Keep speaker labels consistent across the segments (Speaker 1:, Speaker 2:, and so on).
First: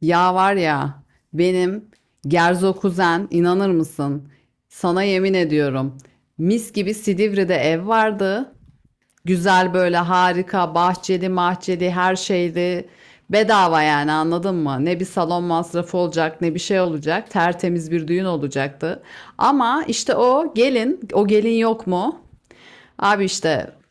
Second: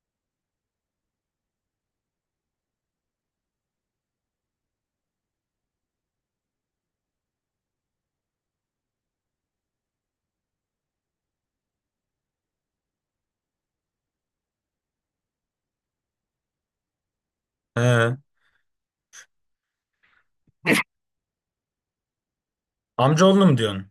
Speaker 1: Ya var ya benim Gerzo kuzen inanır mısın? Sana yemin ediyorum. Mis gibi Silivri'de ev vardı. Güzel böyle harika bahçeli mahçeli her şeydi. Bedava yani anladın mı? Ne bir salon masrafı olacak ne bir şey olacak. Tertemiz bir
Speaker 2: He.
Speaker 1: düğün olacaktı. Ama işte o gelin yok mu? Abi
Speaker 2: Amcaoğlunu mu
Speaker 1: işte
Speaker 2: diyorsun?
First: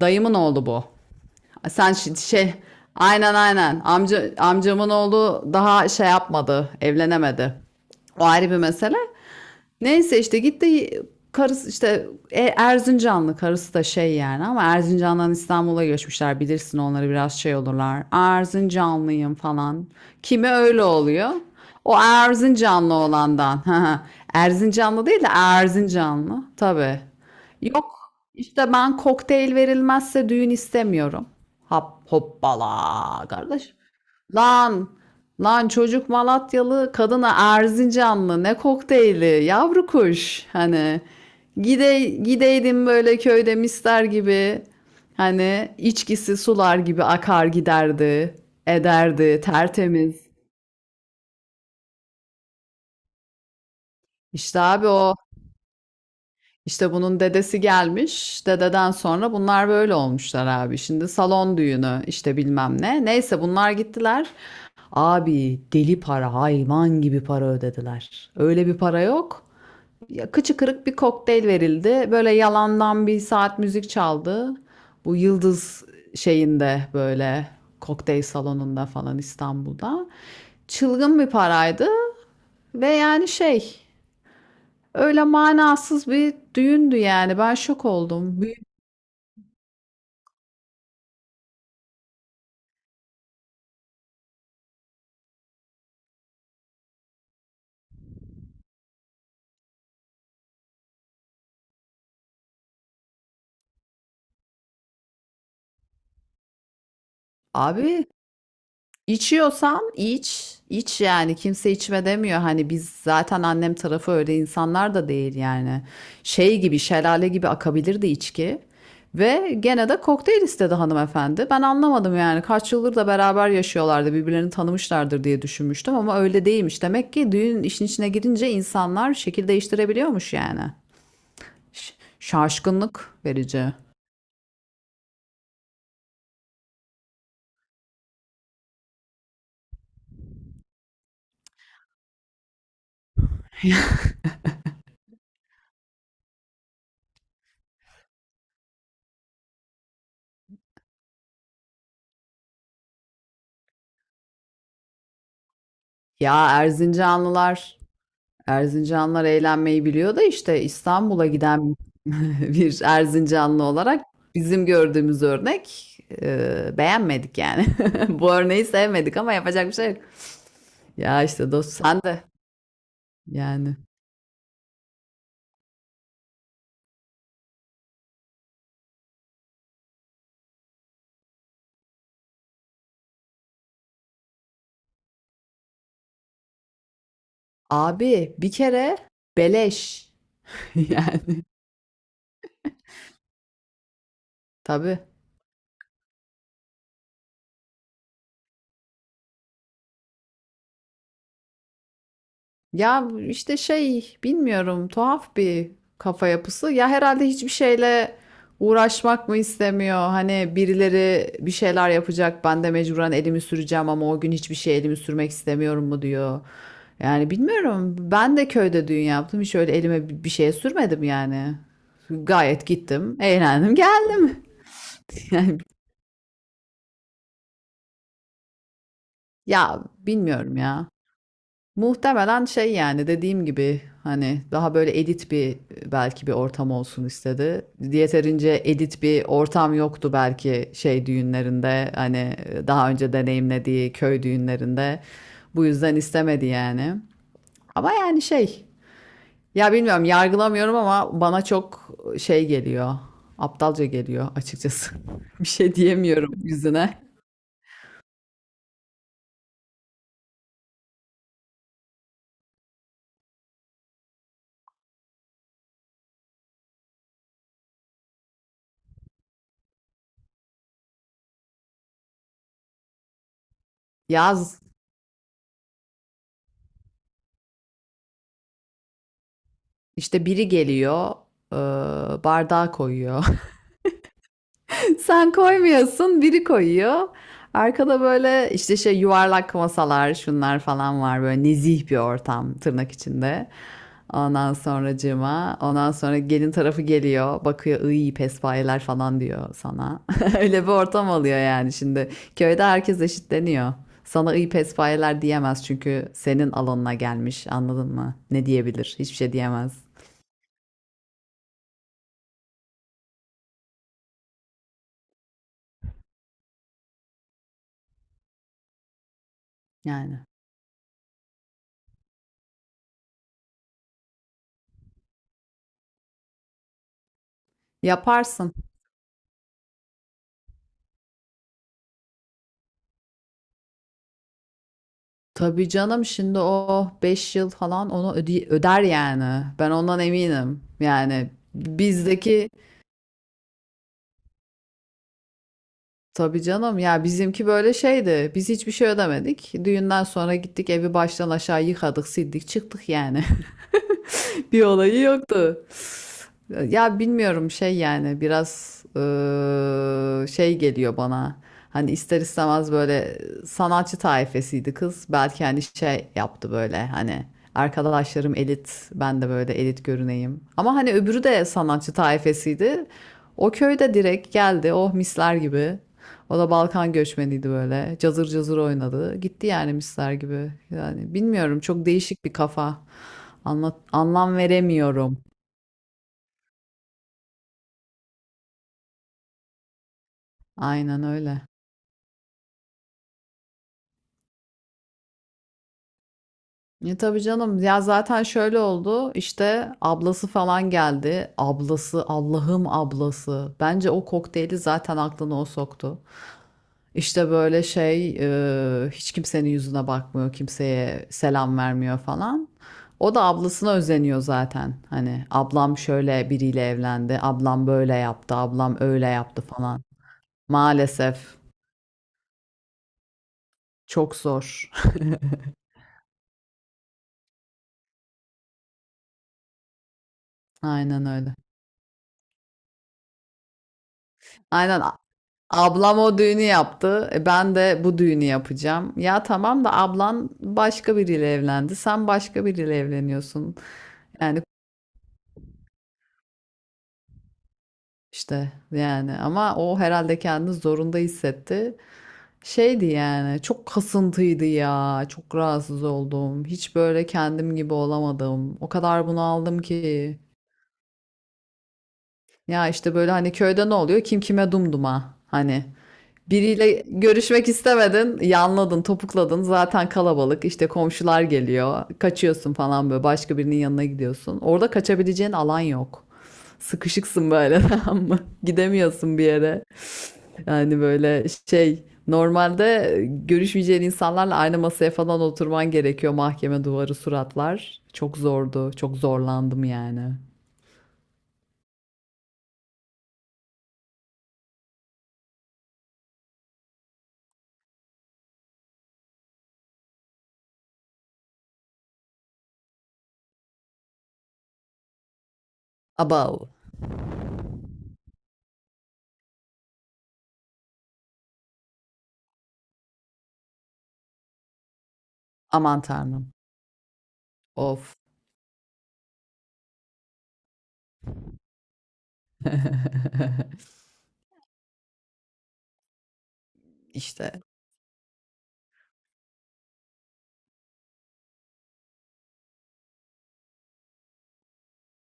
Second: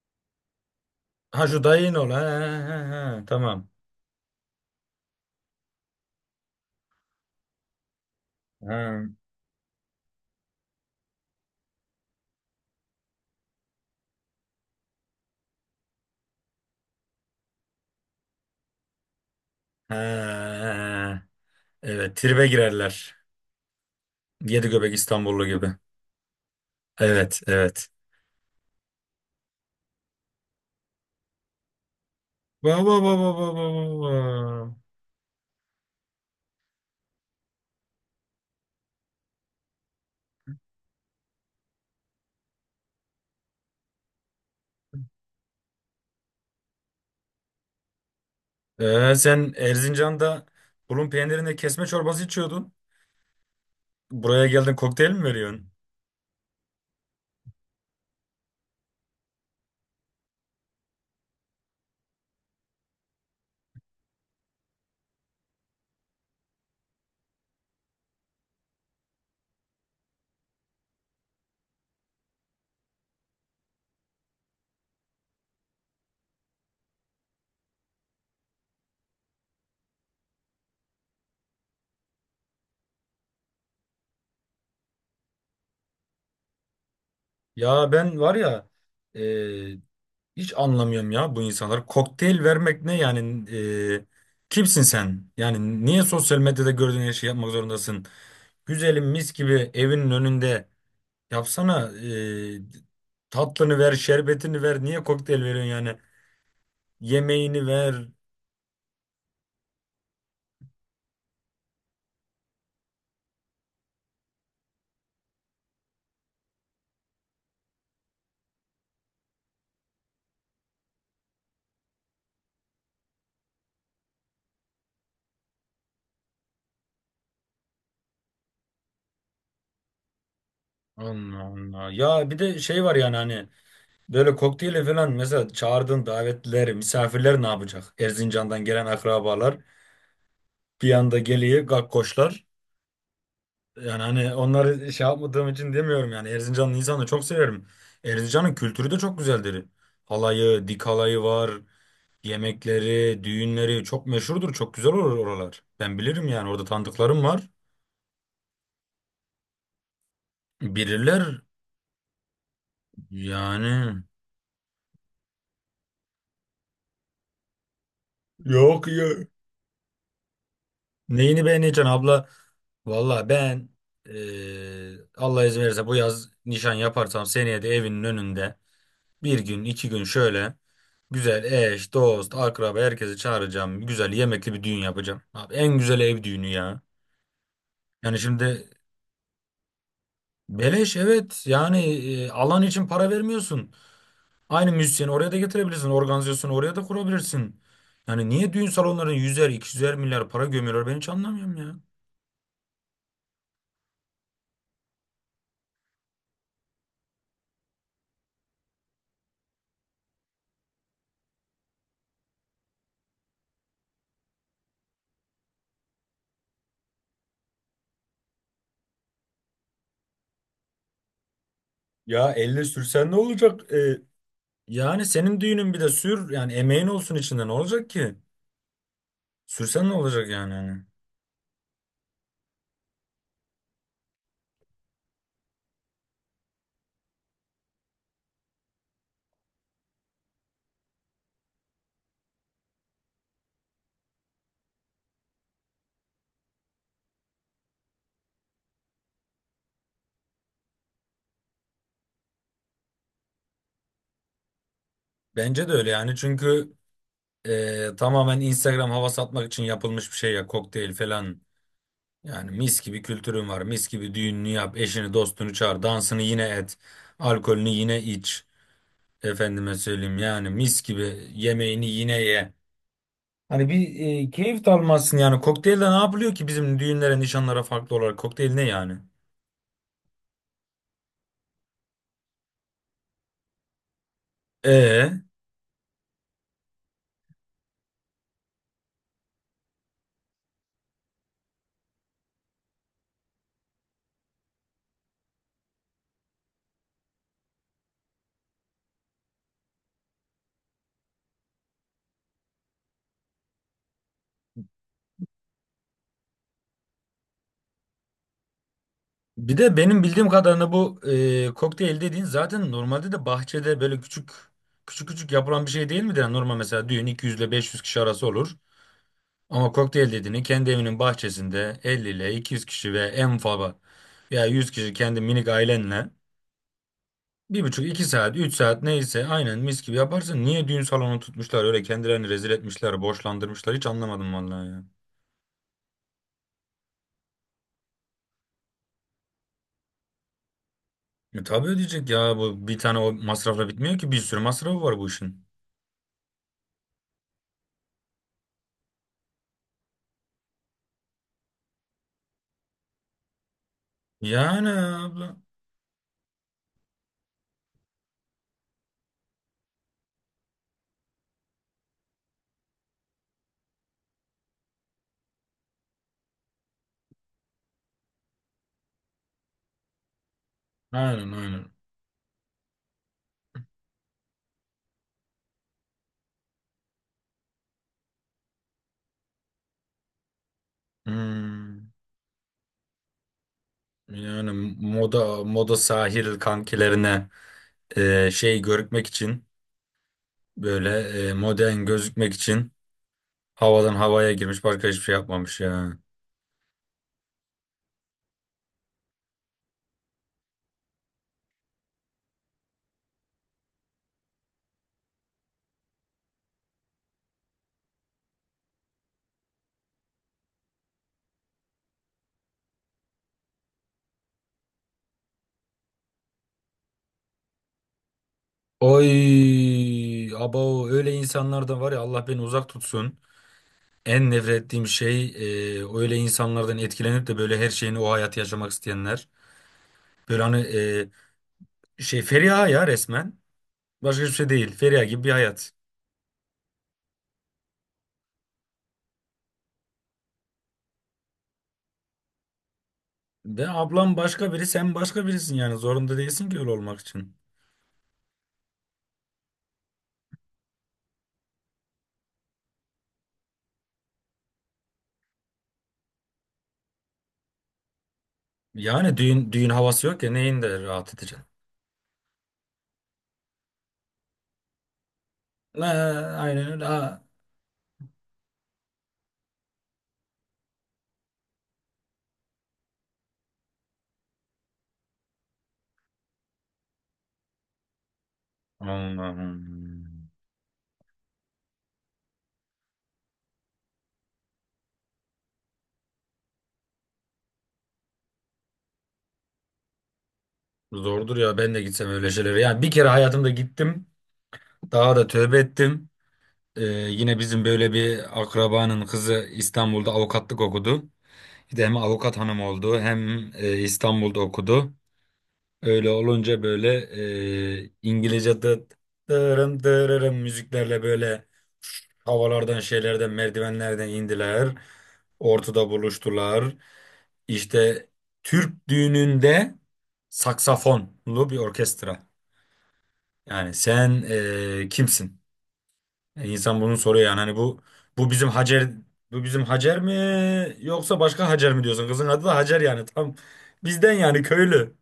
Speaker 1: dayımın oğlu bu.
Speaker 2: Ha şu
Speaker 1: Sen
Speaker 2: dayın oğlu. He,
Speaker 1: şi- şey
Speaker 2: he, he, he.
Speaker 1: aynen
Speaker 2: Tamam.
Speaker 1: aynen amcamın oğlu daha şey yapmadı, evlenemedi. O ayrı bir mesele.
Speaker 2: He.
Speaker 1: Neyse işte gitti, karısı, işte Erzincanlı karısı da şey yani, ama Erzincan'dan İstanbul'a göçmüşler, bilirsin, onları biraz şey olurlar. Erzincanlıyım falan.
Speaker 2: He.
Speaker 1: Kimi öyle oluyor? O
Speaker 2: Evet, tribe
Speaker 1: Erzincanlı
Speaker 2: girerler.
Speaker 1: olandan.
Speaker 2: Yedi göbek
Speaker 1: Erzincanlı değil de
Speaker 2: İstanbullu gibi.
Speaker 1: Erzincanlı tabii.
Speaker 2: Evet,
Speaker 1: Yok,
Speaker 2: evet.
Speaker 1: işte ben kokteyl verilmezse düğün istemiyorum. Hop
Speaker 2: Baba baba
Speaker 1: hoppala
Speaker 2: baba
Speaker 1: kardeş.
Speaker 2: baba.
Speaker 1: Lan, lan çocuk Malatyalı, kadına Erzincanlı. Ne kokteyli, yavru kuş. Hani gide, gideydim böyle köyde mister gibi. Hani içkisi sular gibi akar giderdi,
Speaker 2: Ee,
Speaker 1: ederdi,
Speaker 2: sen
Speaker 1: tertemiz.
Speaker 2: Erzincan'da bulun peynirinde kesme çorbası içiyordun. Buraya
Speaker 1: İşte
Speaker 2: geldin,
Speaker 1: abi
Speaker 2: kokteyl
Speaker 1: o.
Speaker 2: mi veriyorsun?
Speaker 1: İşte bunun dedesi gelmiş. Dededen sonra bunlar böyle olmuşlar abi. Şimdi salon düğünü işte bilmem ne. Neyse bunlar gittiler. Abi deli para, hayvan gibi para ödediler. Öyle bir para yok. Ya, kıçı kırık bir kokteyl verildi. Böyle yalandan bir saat müzik çaldı. Bu Yıldız şeyinde böyle kokteyl salonunda falan İstanbul'da. Çılgın bir paraydı ve yani şey öyle manasız bir düğündü yani. Ben şok
Speaker 2: Ya ben var
Speaker 1: oldum.
Speaker 2: ya, e, Hiç anlamıyorum ya bu insanlar. Kokteyl vermek ne yani? Kimsin sen? Yani niye sosyal medyada gördüğün her şeyi yapmak zorundasın? Güzelim, mis gibi evinin önünde yapsana. Tatlını ver, şerbetini ver. Niye kokteyl veriyorsun yani? Yemeğini
Speaker 1: Abi
Speaker 2: ver.
Speaker 1: içiyorsan iç, iç yani. Kimse içme demiyor. Hani biz zaten annem tarafı öyle insanlar da değil yani. Şey gibi, şelale gibi akabilirdi içki. Ve gene de kokteyl istedi hanımefendi. Ben anlamadım yani. Kaç yıldır da beraber yaşıyorlardı. Birbirlerini tanımışlardır diye düşünmüştüm ama öyle değilmiş. Demek ki düğün işin içine girince insanlar şekil değiştirebiliyormuş yani.
Speaker 2: Allah Allah.
Speaker 1: Ş-
Speaker 2: Ya bir de şey var
Speaker 1: Şaşkınlık
Speaker 2: yani, hani
Speaker 1: verici.
Speaker 2: böyle kokteyle falan, mesela çağırdığın davetliler, misafirler ne yapacak? Erzincan'dan gelen akrabalar bir anda geliyor, gakkoşlar. Yani hani onları şey yapmadığım için demiyorum, yani Erzincanlı insanı çok severim. Erzincan'ın kültürü de çok güzeldir. Halayı, dik halayı var, yemekleri, düğünleri çok meşhurdur, çok güzel olur oralar. Ben bilirim
Speaker 1: Ya
Speaker 2: yani, orada tanıdıklarım var.
Speaker 1: Erzincanlılar, Erzincanlılar eğlenmeyi biliyor da işte İstanbul'a
Speaker 2: Bilirler
Speaker 1: giden bir Erzincanlı
Speaker 2: yani.
Speaker 1: olarak bizim gördüğümüz örnek, beğenmedik yani. Bu örneği
Speaker 2: Yok ya.
Speaker 1: sevmedik ama yapacak bir şey yok. Ya
Speaker 2: Neyini
Speaker 1: işte dost
Speaker 2: beğeneceksin
Speaker 1: sen de
Speaker 2: abla? Valla ben,
Speaker 1: yani.
Speaker 2: Allah izin verirse bu yaz nişan yaparsam, seneye de evinin önünde bir gün iki gün şöyle güzel, eş, dost, akraba herkesi çağıracağım. Güzel yemekli bir düğün yapacağım. Abi, en güzel ev düğünü ya. Yani
Speaker 1: Abi bir
Speaker 2: şimdi
Speaker 1: kere beleş
Speaker 2: beleş,
Speaker 1: yani
Speaker 2: evet yani alan için para vermiyorsun. Aynı
Speaker 1: tabii.
Speaker 2: müzisyeni oraya da getirebilirsin. Organizasyonu oraya da kurabilirsin. Yani niye düğün salonlarına 100'er, iki 200'er milyar para gömüyorlar ben hiç anlamıyorum ya.
Speaker 1: Ya işte şey bilmiyorum, tuhaf bir kafa yapısı. Ya herhalde hiçbir şeyle uğraşmak mı istemiyor? Hani birileri bir şeyler yapacak, ben de mecburen elimi süreceğim ama o gün hiçbir şey elimi sürmek istemiyorum mu diyor. Yani bilmiyorum, ben de köyde düğün yaptım, hiç öyle elime bir şeye sürmedim yani.
Speaker 2: Ya elle
Speaker 1: Gayet
Speaker 2: sürsen ne
Speaker 1: gittim,
Speaker 2: olacak?
Speaker 1: eğlendim, geldim.
Speaker 2: Yani senin
Speaker 1: Yani,
Speaker 2: düğünün, bir de sür yani, emeğin olsun içinde, ne olacak ki?
Speaker 1: ya
Speaker 2: Sürsen ne olacak yani?
Speaker 1: bilmiyorum
Speaker 2: Hani?
Speaker 1: ya. Muhtemelen şey yani dediğim gibi, hani daha böyle edit bir, belki bir ortam olsun istedi. Yeterince edit bir ortam yoktu belki şey düğünlerinde, hani daha önce deneyimlediği köy düğünlerinde. Bu yüzden istemedi yani. Ama yani şey, ya bilmiyorum, yargılamıyorum ama bana çok şey geliyor. Aptalca geliyor açıkçası. Bir
Speaker 2: Bence de
Speaker 1: şey
Speaker 2: öyle yani,
Speaker 1: diyemiyorum
Speaker 2: çünkü
Speaker 1: yüzüne.
Speaker 2: Tamamen Instagram hava satmak için yapılmış bir şey ya kokteyl falan. Yani mis gibi kültürün var. Mis gibi düğününü yap. Eşini dostunu çağır. Dansını yine et. Alkolünü yine iç. Efendime söyleyeyim, yani mis gibi yemeğini yine ye. Hani bir
Speaker 1: Yaz
Speaker 2: keyif de almazsın yani. Kokteylde ne yapılıyor ki bizim düğünlere, nişanlara farklı olarak? Kokteyl ne yani?
Speaker 1: işte biri geliyor, e, bardağı koyuyor.
Speaker 2: E
Speaker 1: Sen koymuyorsun, biri koyuyor. Arkada böyle işte şey yuvarlak masalar, şunlar falan var. Böyle nezih bir ortam, tırnak içinde. Ondan sonracığıma, ondan sonra gelin tarafı geliyor, bakıyor, iyi pespayeler falan diyor sana. Öyle bir ortam oluyor yani şimdi. Köyde herkes eşitleniyor. Sana iyi pespayeler diyemez çünkü senin alanına gelmiş, anladın mı? Ne diyebilir? Hiçbir şey
Speaker 2: Bir
Speaker 1: diyemez.
Speaker 2: de benim bildiğim kadarıyla bu kokteyl dediğin zaten normalde de bahçede böyle küçük küçük yapılan bir şey değil midir? Yani normal mesela düğün 200 ile 500 kişi arası olur. Ama kokteyl
Speaker 1: Yani
Speaker 2: dediğini kendi evinin bahçesinde 50 ile 200 kişi, ve en fazla ya 100 kişi kendi minik ailenle bir buçuk, 2 saat,
Speaker 1: yaparsın.
Speaker 2: 3 saat, neyse aynen mis gibi yaparsın. Niye düğün salonu tutmuşlar, öyle kendilerini rezil etmişler, boşlandırmışlar, hiç anlamadım vallahi ya.
Speaker 1: Tabii canım, şimdi o 5 yıl falan onu öder yani. Ben ondan eminim. Yani
Speaker 2: Tabii ödeyecek ya,
Speaker 1: bizdeki,
Speaker 2: bu bir tane o masrafla bitmiyor ki, bir sürü masrafı var bu işin.
Speaker 1: tabii canım, ya bizimki böyle şeydi. Biz hiçbir şey ödemedik. Düğünden sonra gittik, evi baştan aşağı yıkadık, sildik, çıktık yani. Bir
Speaker 2: Yani
Speaker 1: olayı
Speaker 2: abla.
Speaker 1: yoktu. Ya bilmiyorum şey yani biraz şey geliyor bana. Hani ister istemez böyle sanatçı tayfesiydi kız. Belki hani şey yaptı, böyle hani, arkadaşlarım elit, ben de böyle elit görüneyim. Ama hani öbürü
Speaker 2: Aynen,
Speaker 1: de
Speaker 2: aynen.
Speaker 1: sanatçı tayfesiydi. O köyde direkt geldi, oh misler gibi. O da Balkan göçmeniydi böyle. Cazır cazır oynadı. Gitti yani misler gibi. Yani bilmiyorum,
Speaker 2: Hmm,
Speaker 1: çok değişik bir kafa. Anlat, anlam
Speaker 2: yani
Speaker 1: veremiyorum.
Speaker 2: moda moda sahil kankilerine şey görükmek için, böyle
Speaker 1: Aynen öyle.
Speaker 2: modern gözükmek için havadan havaya girmiş, başka hiçbir şey yapmamış ya.
Speaker 1: E tabii canım, ya zaten şöyle oldu işte, ablası falan geldi. Ablası, Allah'ım ablası. Bence o kokteyli zaten aklına o soktu. İşte böyle şey, hiç kimsenin yüzüne bakmıyor, kimseye selam vermiyor falan. O da ablasına özeniyor zaten. Hani ablam şöyle biriyle evlendi, ablam böyle yaptı, ablam öyle yaptı falan.
Speaker 2: Oy abo, öyle
Speaker 1: Maalesef
Speaker 2: insanlardan var ya, Allah beni uzak tutsun.
Speaker 1: çok
Speaker 2: En nefret
Speaker 1: zor.
Speaker 2: ettiğim şey öyle insanlardan etkilenip de böyle her şeyini, o hayatı yaşamak isteyenler. Böyle hani
Speaker 1: Aynen öyle.
Speaker 2: şey, Feriha ya resmen. Başka hiçbir şey değil.
Speaker 1: Aynen
Speaker 2: Feriha gibi bir hayat.
Speaker 1: ablam o düğünü yaptı, e ben de bu düğünü yapacağım. Ya tamam da ablan başka biriyle evlendi. Sen başka biriyle evleniyorsun.
Speaker 2: Ve ablam
Speaker 1: Yani
Speaker 2: başka biri, sen başka birisin yani. Zorunda değilsin ki öyle olmak için.
Speaker 1: işte yani ama o herhalde kendini zorunda hissetti. Şeydi yani çok kasıntıydı ya. Çok rahatsız oldum. Hiç böyle kendim gibi olamadım. O kadar
Speaker 2: Yani düğün
Speaker 1: bunaldım
Speaker 2: düğün havası
Speaker 1: ki.
Speaker 2: yok ya, neyin de rahat edeceksin.
Speaker 1: Ya işte böyle hani köyde ne oluyor? Kim kime dumduma. Hani
Speaker 2: Ha, aynen
Speaker 1: biriyle
Speaker 2: öyle. Ha.
Speaker 1: görüşmek istemedin, yanladın, topukladın. Zaten kalabalık, işte komşular geliyor. Kaçıyorsun falan böyle. Başka birinin yanına gidiyorsun. Orada kaçabileceğin alan yok. Sıkışıksın böyle, tamam mı? Gidemiyorsun bir yere.
Speaker 2: Allah'ım.
Speaker 1: Yani böyle şey, normalde görüşmeyeceğin insanlarla aynı masaya falan oturman gerekiyor. Mahkeme duvarı suratlar. Çok zordu. Çok zorlandım yani.
Speaker 2: Zordur ya, ben de gitsem öyle şeylere. Yani bir kere hayatımda gittim. Daha da tövbe ettim. Yine bizim böyle bir akrabanın kızı İstanbul'da avukatlık okudu. Bir de hem avukat hanım oldu, hem İstanbul'da okudu. Öyle
Speaker 1: Abav.
Speaker 2: olunca böyle İngilizce dırın müziklerle böyle havalardan, şeylerden, merdivenlerden indiler.
Speaker 1: Aman
Speaker 2: Ortada
Speaker 1: tanrım.
Speaker 2: buluştular.
Speaker 1: Of.
Speaker 2: İşte Türk düğününde saksafonlu bir orkestra. Yani sen kimsin? İnsan bunu soruyor yani,
Speaker 1: İşte.
Speaker 2: hani bu bizim Hacer, bu bizim Hacer mi yoksa başka Hacer mi diyorsun? Kızın adı da Hacer, yani tam bizden yani, köylü.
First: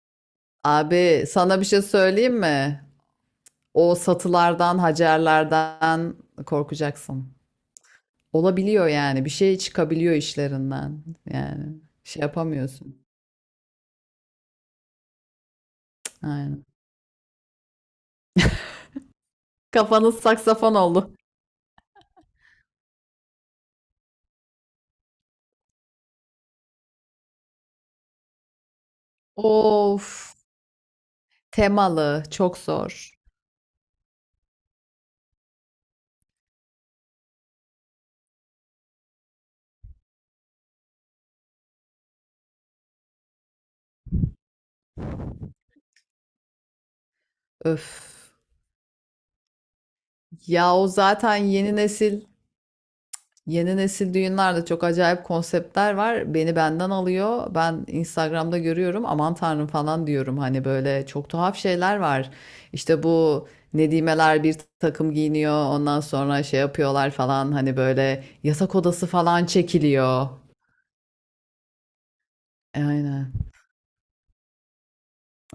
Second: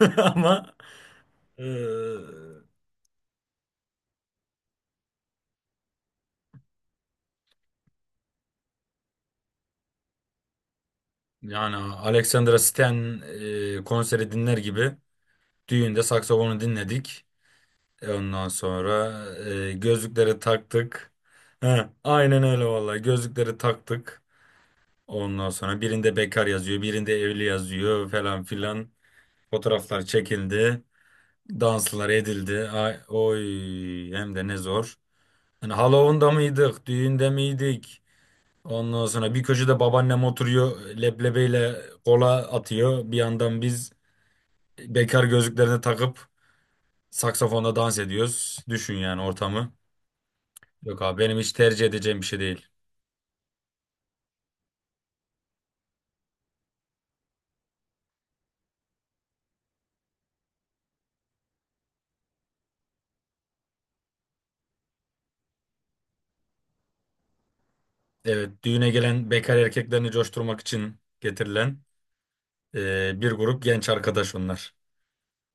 Speaker 2: Ama
Speaker 1: Abi sana
Speaker 2: e,
Speaker 1: bir şey söyleyeyim mi? O satılardan, hacerlerden korkacaksın. Olabiliyor yani. Bir şey çıkabiliyor işlerinden. Yani
Speaker 2: Yani
Speaker 1: bir şey
Speaker 2: Alexandra
Speaker 1: yapamıyorsun.
Speaker 2: Stan konseri dinler gibi düğünde saksafonu
Speaker 1: Aynen.
Speaker 2: dinledik. Ondan sonra
Speaker 1: Kafanız
Speaker 2: gözlükleri
Speaker 1: saksafon oldu.
Speaker 2: taktık. He, aynen öyle vallahi, gözlükleri taktık. Ondan sonra birinde bekar yazıyor, birinde evli yazıyor falan filan. Fotoğraflar
Speaker 1: Of.
Speaker 2: çekildi, danslar
Speaker 1: Temalı.
Speaker 2: edildi.
Speaker 1: Çok
Speaker 2: Ay,
Speaker 1: zor.
Speaker 2: oy, hem de ne zor. Hani Halloween'da mıydık, düğünde miydik? Ondan sonra bir köşede babaannem oturuyor, leblebiyle kola atıyor. Bir yandan biz bekar gözlüklerini takıp saksafonla dans
Speaker 1: Öf.
Speaker 2: ediyoruz. Düşün yani ortamı.
Speaker 1: Ya o
Speaker 2: Yok abi,
Speaker 1: zaten
Speaker 2: benim hiç
Speaker 1: yeni
Speaker 2: tercih edeceğim
Speaker 1: nesil.
Speaker 2: bir şey değil.
Speaker 1: Yeni nesil düğünlerde çok acayip konseptler var. Beni benden alıyor. Ben Instagram'da görüyorum. Aman tanrım falan diyorum. Hani böyle çok tuhaf şeyler var. İşte bu nedimeler bir takım giyiniyor. Ondan sonra şey yapıyorlar falan. Hani böyle
Speaker 2: Evet,
Speaker 1: yatak
Speaker 2: düğüne
Speaker 1: odası
Speaker 2: gelen
Speaker 1: falan
Speaker 2: bekar erkeklerini
Speaker 1: çekiliyor.
Speaker 2: coşturmak için getirilen
Speaker 1: E,
Speaker 2: bir
Speaker 1: aynen.
Speaker 2: grup genç arkadaş onlar.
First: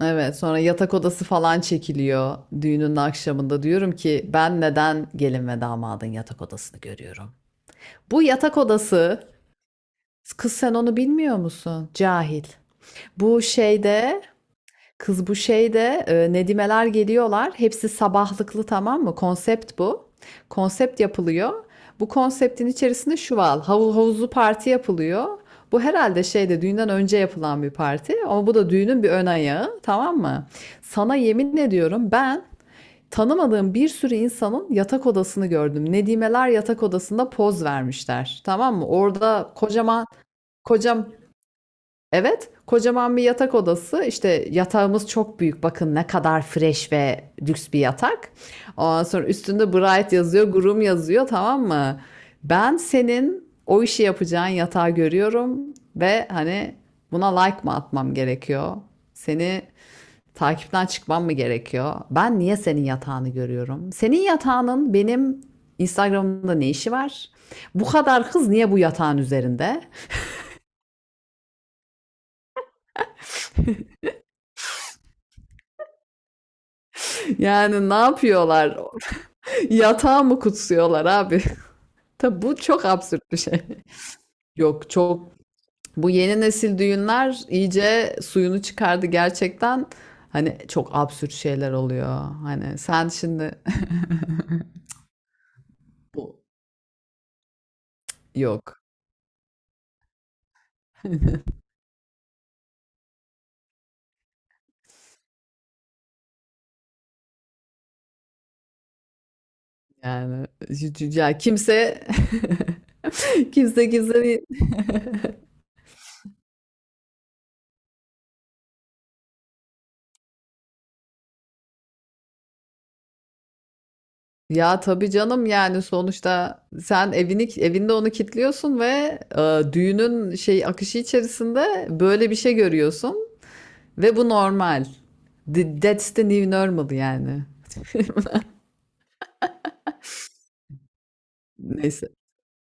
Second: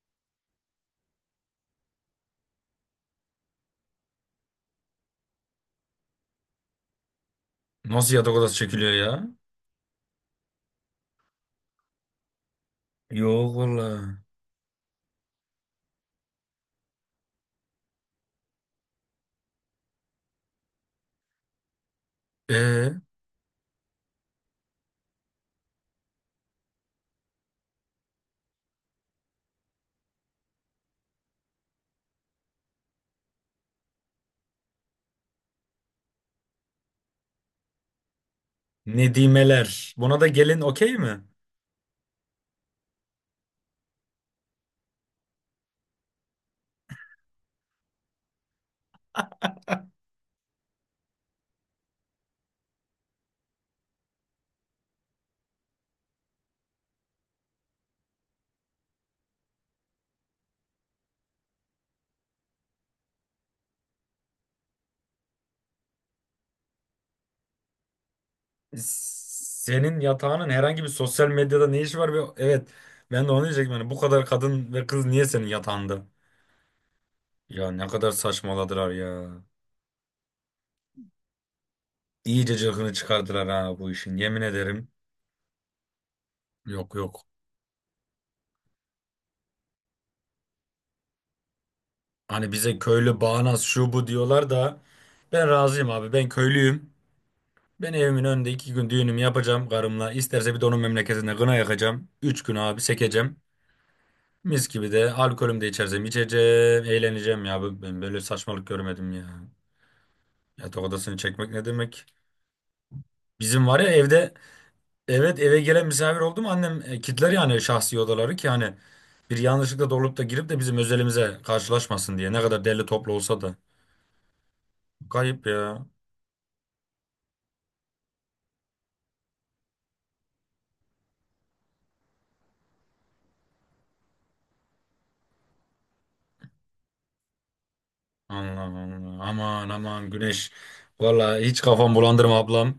Speaker 1: Evet, sonra yatak odası falan çekiliyor düğünün akşamında. Diyorum ki ben neden gelin ve damadın yatak odasını görüyorum?
Speaker 2: Nasıl
Speaker 1: Bu
Speaker 2: yatak odası
Speaker 1: yatak
Speaker 2: çekiliyor ya?
Speaker 1: odası, kız sen onu bilmiyor musun? Cahil. Bu
Speaker 2: Yok valla.
Speaker 1: şeyde, kız bu şeyde, nedimeler geliyorlar. Hepsi sabahlıklı, tamam mı? Konsept bu. Konsept yapılıyor. Bu konseptin
Speaker 2: Ee,
Speaker 1: içerisinde şu var. Havuz, havuzlu parti yapılıyor. Bu herhalde şeyde düğünden önce yapılan bir parti ama bu da düğünün bir ön ayağı, tamam mı? Sana yemin ediyorum ben tanımadığım bir sürü insanın yatak odasını gördüm. Nedimeler yatak odasında poz vermişler, tamam mı? Orada
Speaker 2: nedimeler.
Speaker 1: kocaman
Speaker 2: Buna da gelin okey
Speaker 1: kocam
Speaker 2: mi?
Speaker 1: Evet, kocaman bir yatak odası. İşte yatağımız çok büyük. Bakın ne kadar fresh ve lüks bir yatak. Ondan sonra üstünde Bright yazıyor, Groom yazıyor, tamam mı? Ben senin o işi yapacağın yatağı görüyorum ve hani buna like mı atmam gerekiyor? Seni takipten çıkmam mı gerekiyor? Ben niye senin yatağını görüyorum? Senin yatağının benim Instagram'da ne işi var? Bu kadar kız niye bu yatağın üzerinde?
Speaker 2: Senin yatağının herhangi bir sosyal medyada ne işi var? Be? Evet. Ben de onu diyecektim. Yani bu kadar kadın ve kız niye senin yatağında? Ya ne
Speaker 1: Yani ne
Speaker 2: kadar
Speaker 1: yapıyorlar?
Speaker 2: saçmaladılar ya.
Speaker 1: Yatağı mı kutsuyorlar abi? Tabi bu
Speaker 2: İyice
Speaker 1: çok
Speaker 2: cılkını
Speaker 1: absürt bir
Speaker 2: çıkardılar
Speaker 1: şey.
Speaker 2: ha bu işin. Yemin ederim.
Speaker 1: Yok, çok bu yeni nesil
Speaker 2: Yok, yok.
Speaker 1: düğünler iyice suyunu çıkardı gerçekten. Hani çok absürt şeyler oluyor.
Speaker 2: Hani
Speaker 1: Hani
Speaker 2: bize
Speaker 1: sen
Speaker 2: köylü,
Speaker 1: şimdi
Speaker 2: bağnaz, şu bu diyorlar da, ben razıyım abi. Ben
Speaker 1: Bu-
Speaker 2: köylüyüm. Ben evimin önünde iki
Speaker 1: yok.
Speaker 2: gün düğünümü yapacağım karımla. İsterse bir de onun memleketinde kına yakacağım. 3 gün abi sekeceğim. Mis gibi de alkolüm de içersem içeceğim. Eğleneceğim ya. Ben böyle saçmalık görmedim ya.
Speaker 1: Yani
Speaker 2: Yatak odasını
Speaker 1: ya
Speaker 2: çekmek ne
Speaker 1: kimse
Speaker 2: demek? Bizim var ya
Speaker 1: kimse
Speaker 2: evde.
Speaker 1: değil.
Speaker 2: Evet, eve gelen misafir oldu mu annem kilitler yani şahsi odaları, ki hani bir yanlışlıkla dolup da girip de bizim özelimize karşılaşmasın diye. Ne kadar derli toplu olsa da.
Speaker 1: Ya tabii
Speaker 2: Kayıp
Speaker 1: canım yani
Speaker 2: ya.
Speaker 1: sonuçta sen evini, evinde onu kilitliyorsun ve düğünün şey akışı içerisinde böyle bir şey görüyorsun. Ve bu normal. That's the new normal yani.
Speaker 2: Allah Allah. Aman aman Güneş. Vallahi hiç kafam
Speaker 1: Neyse.
Speaker 2: bulandırma ablam.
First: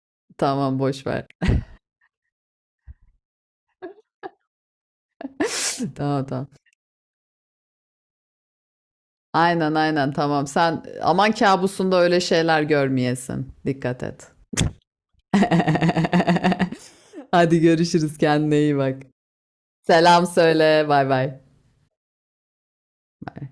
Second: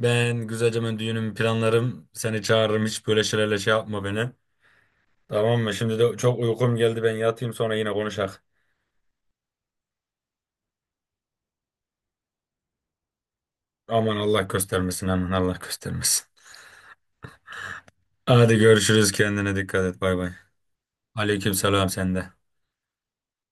Speaker 2: Ben
Speaker 1: Tamam,
Speaker 2: güzelce ben
Speaker 1: boş ver.
Speaker 2: düğünümü planlarım. Seni çağırırım, hiç böyle şeylerle şey yapma beni. Tamam mı? Şimdi de
Speaker 1: Tamam
Speaker 2: çok
Speaker 1: tamam.
Speaker 2: uykum geldi, ben yatayım, sonra yine konuşak.
Speaker 1: Aynen, tamam. Sen aman kabusunda öyle şeyler görmeyesin. Dikkat
Speaker 2: Aman
Speaker 1: et.
Speaker 2: Allah göstermesin, aman Allah göstermesin.
Speaker 1: Hadi görüşürüz.
Speaker 2: Hadi
Speaker 1: Kendine iyi bak.
Speaker 2: görüşürüz, kendine dikkat et, bay
Speaker 1: Selam
Speaker 2: bay.
Speaker 1: söyle. Bay bay.
Speaker 2: Aleyküm selam sende.
Speaker 1: Bay.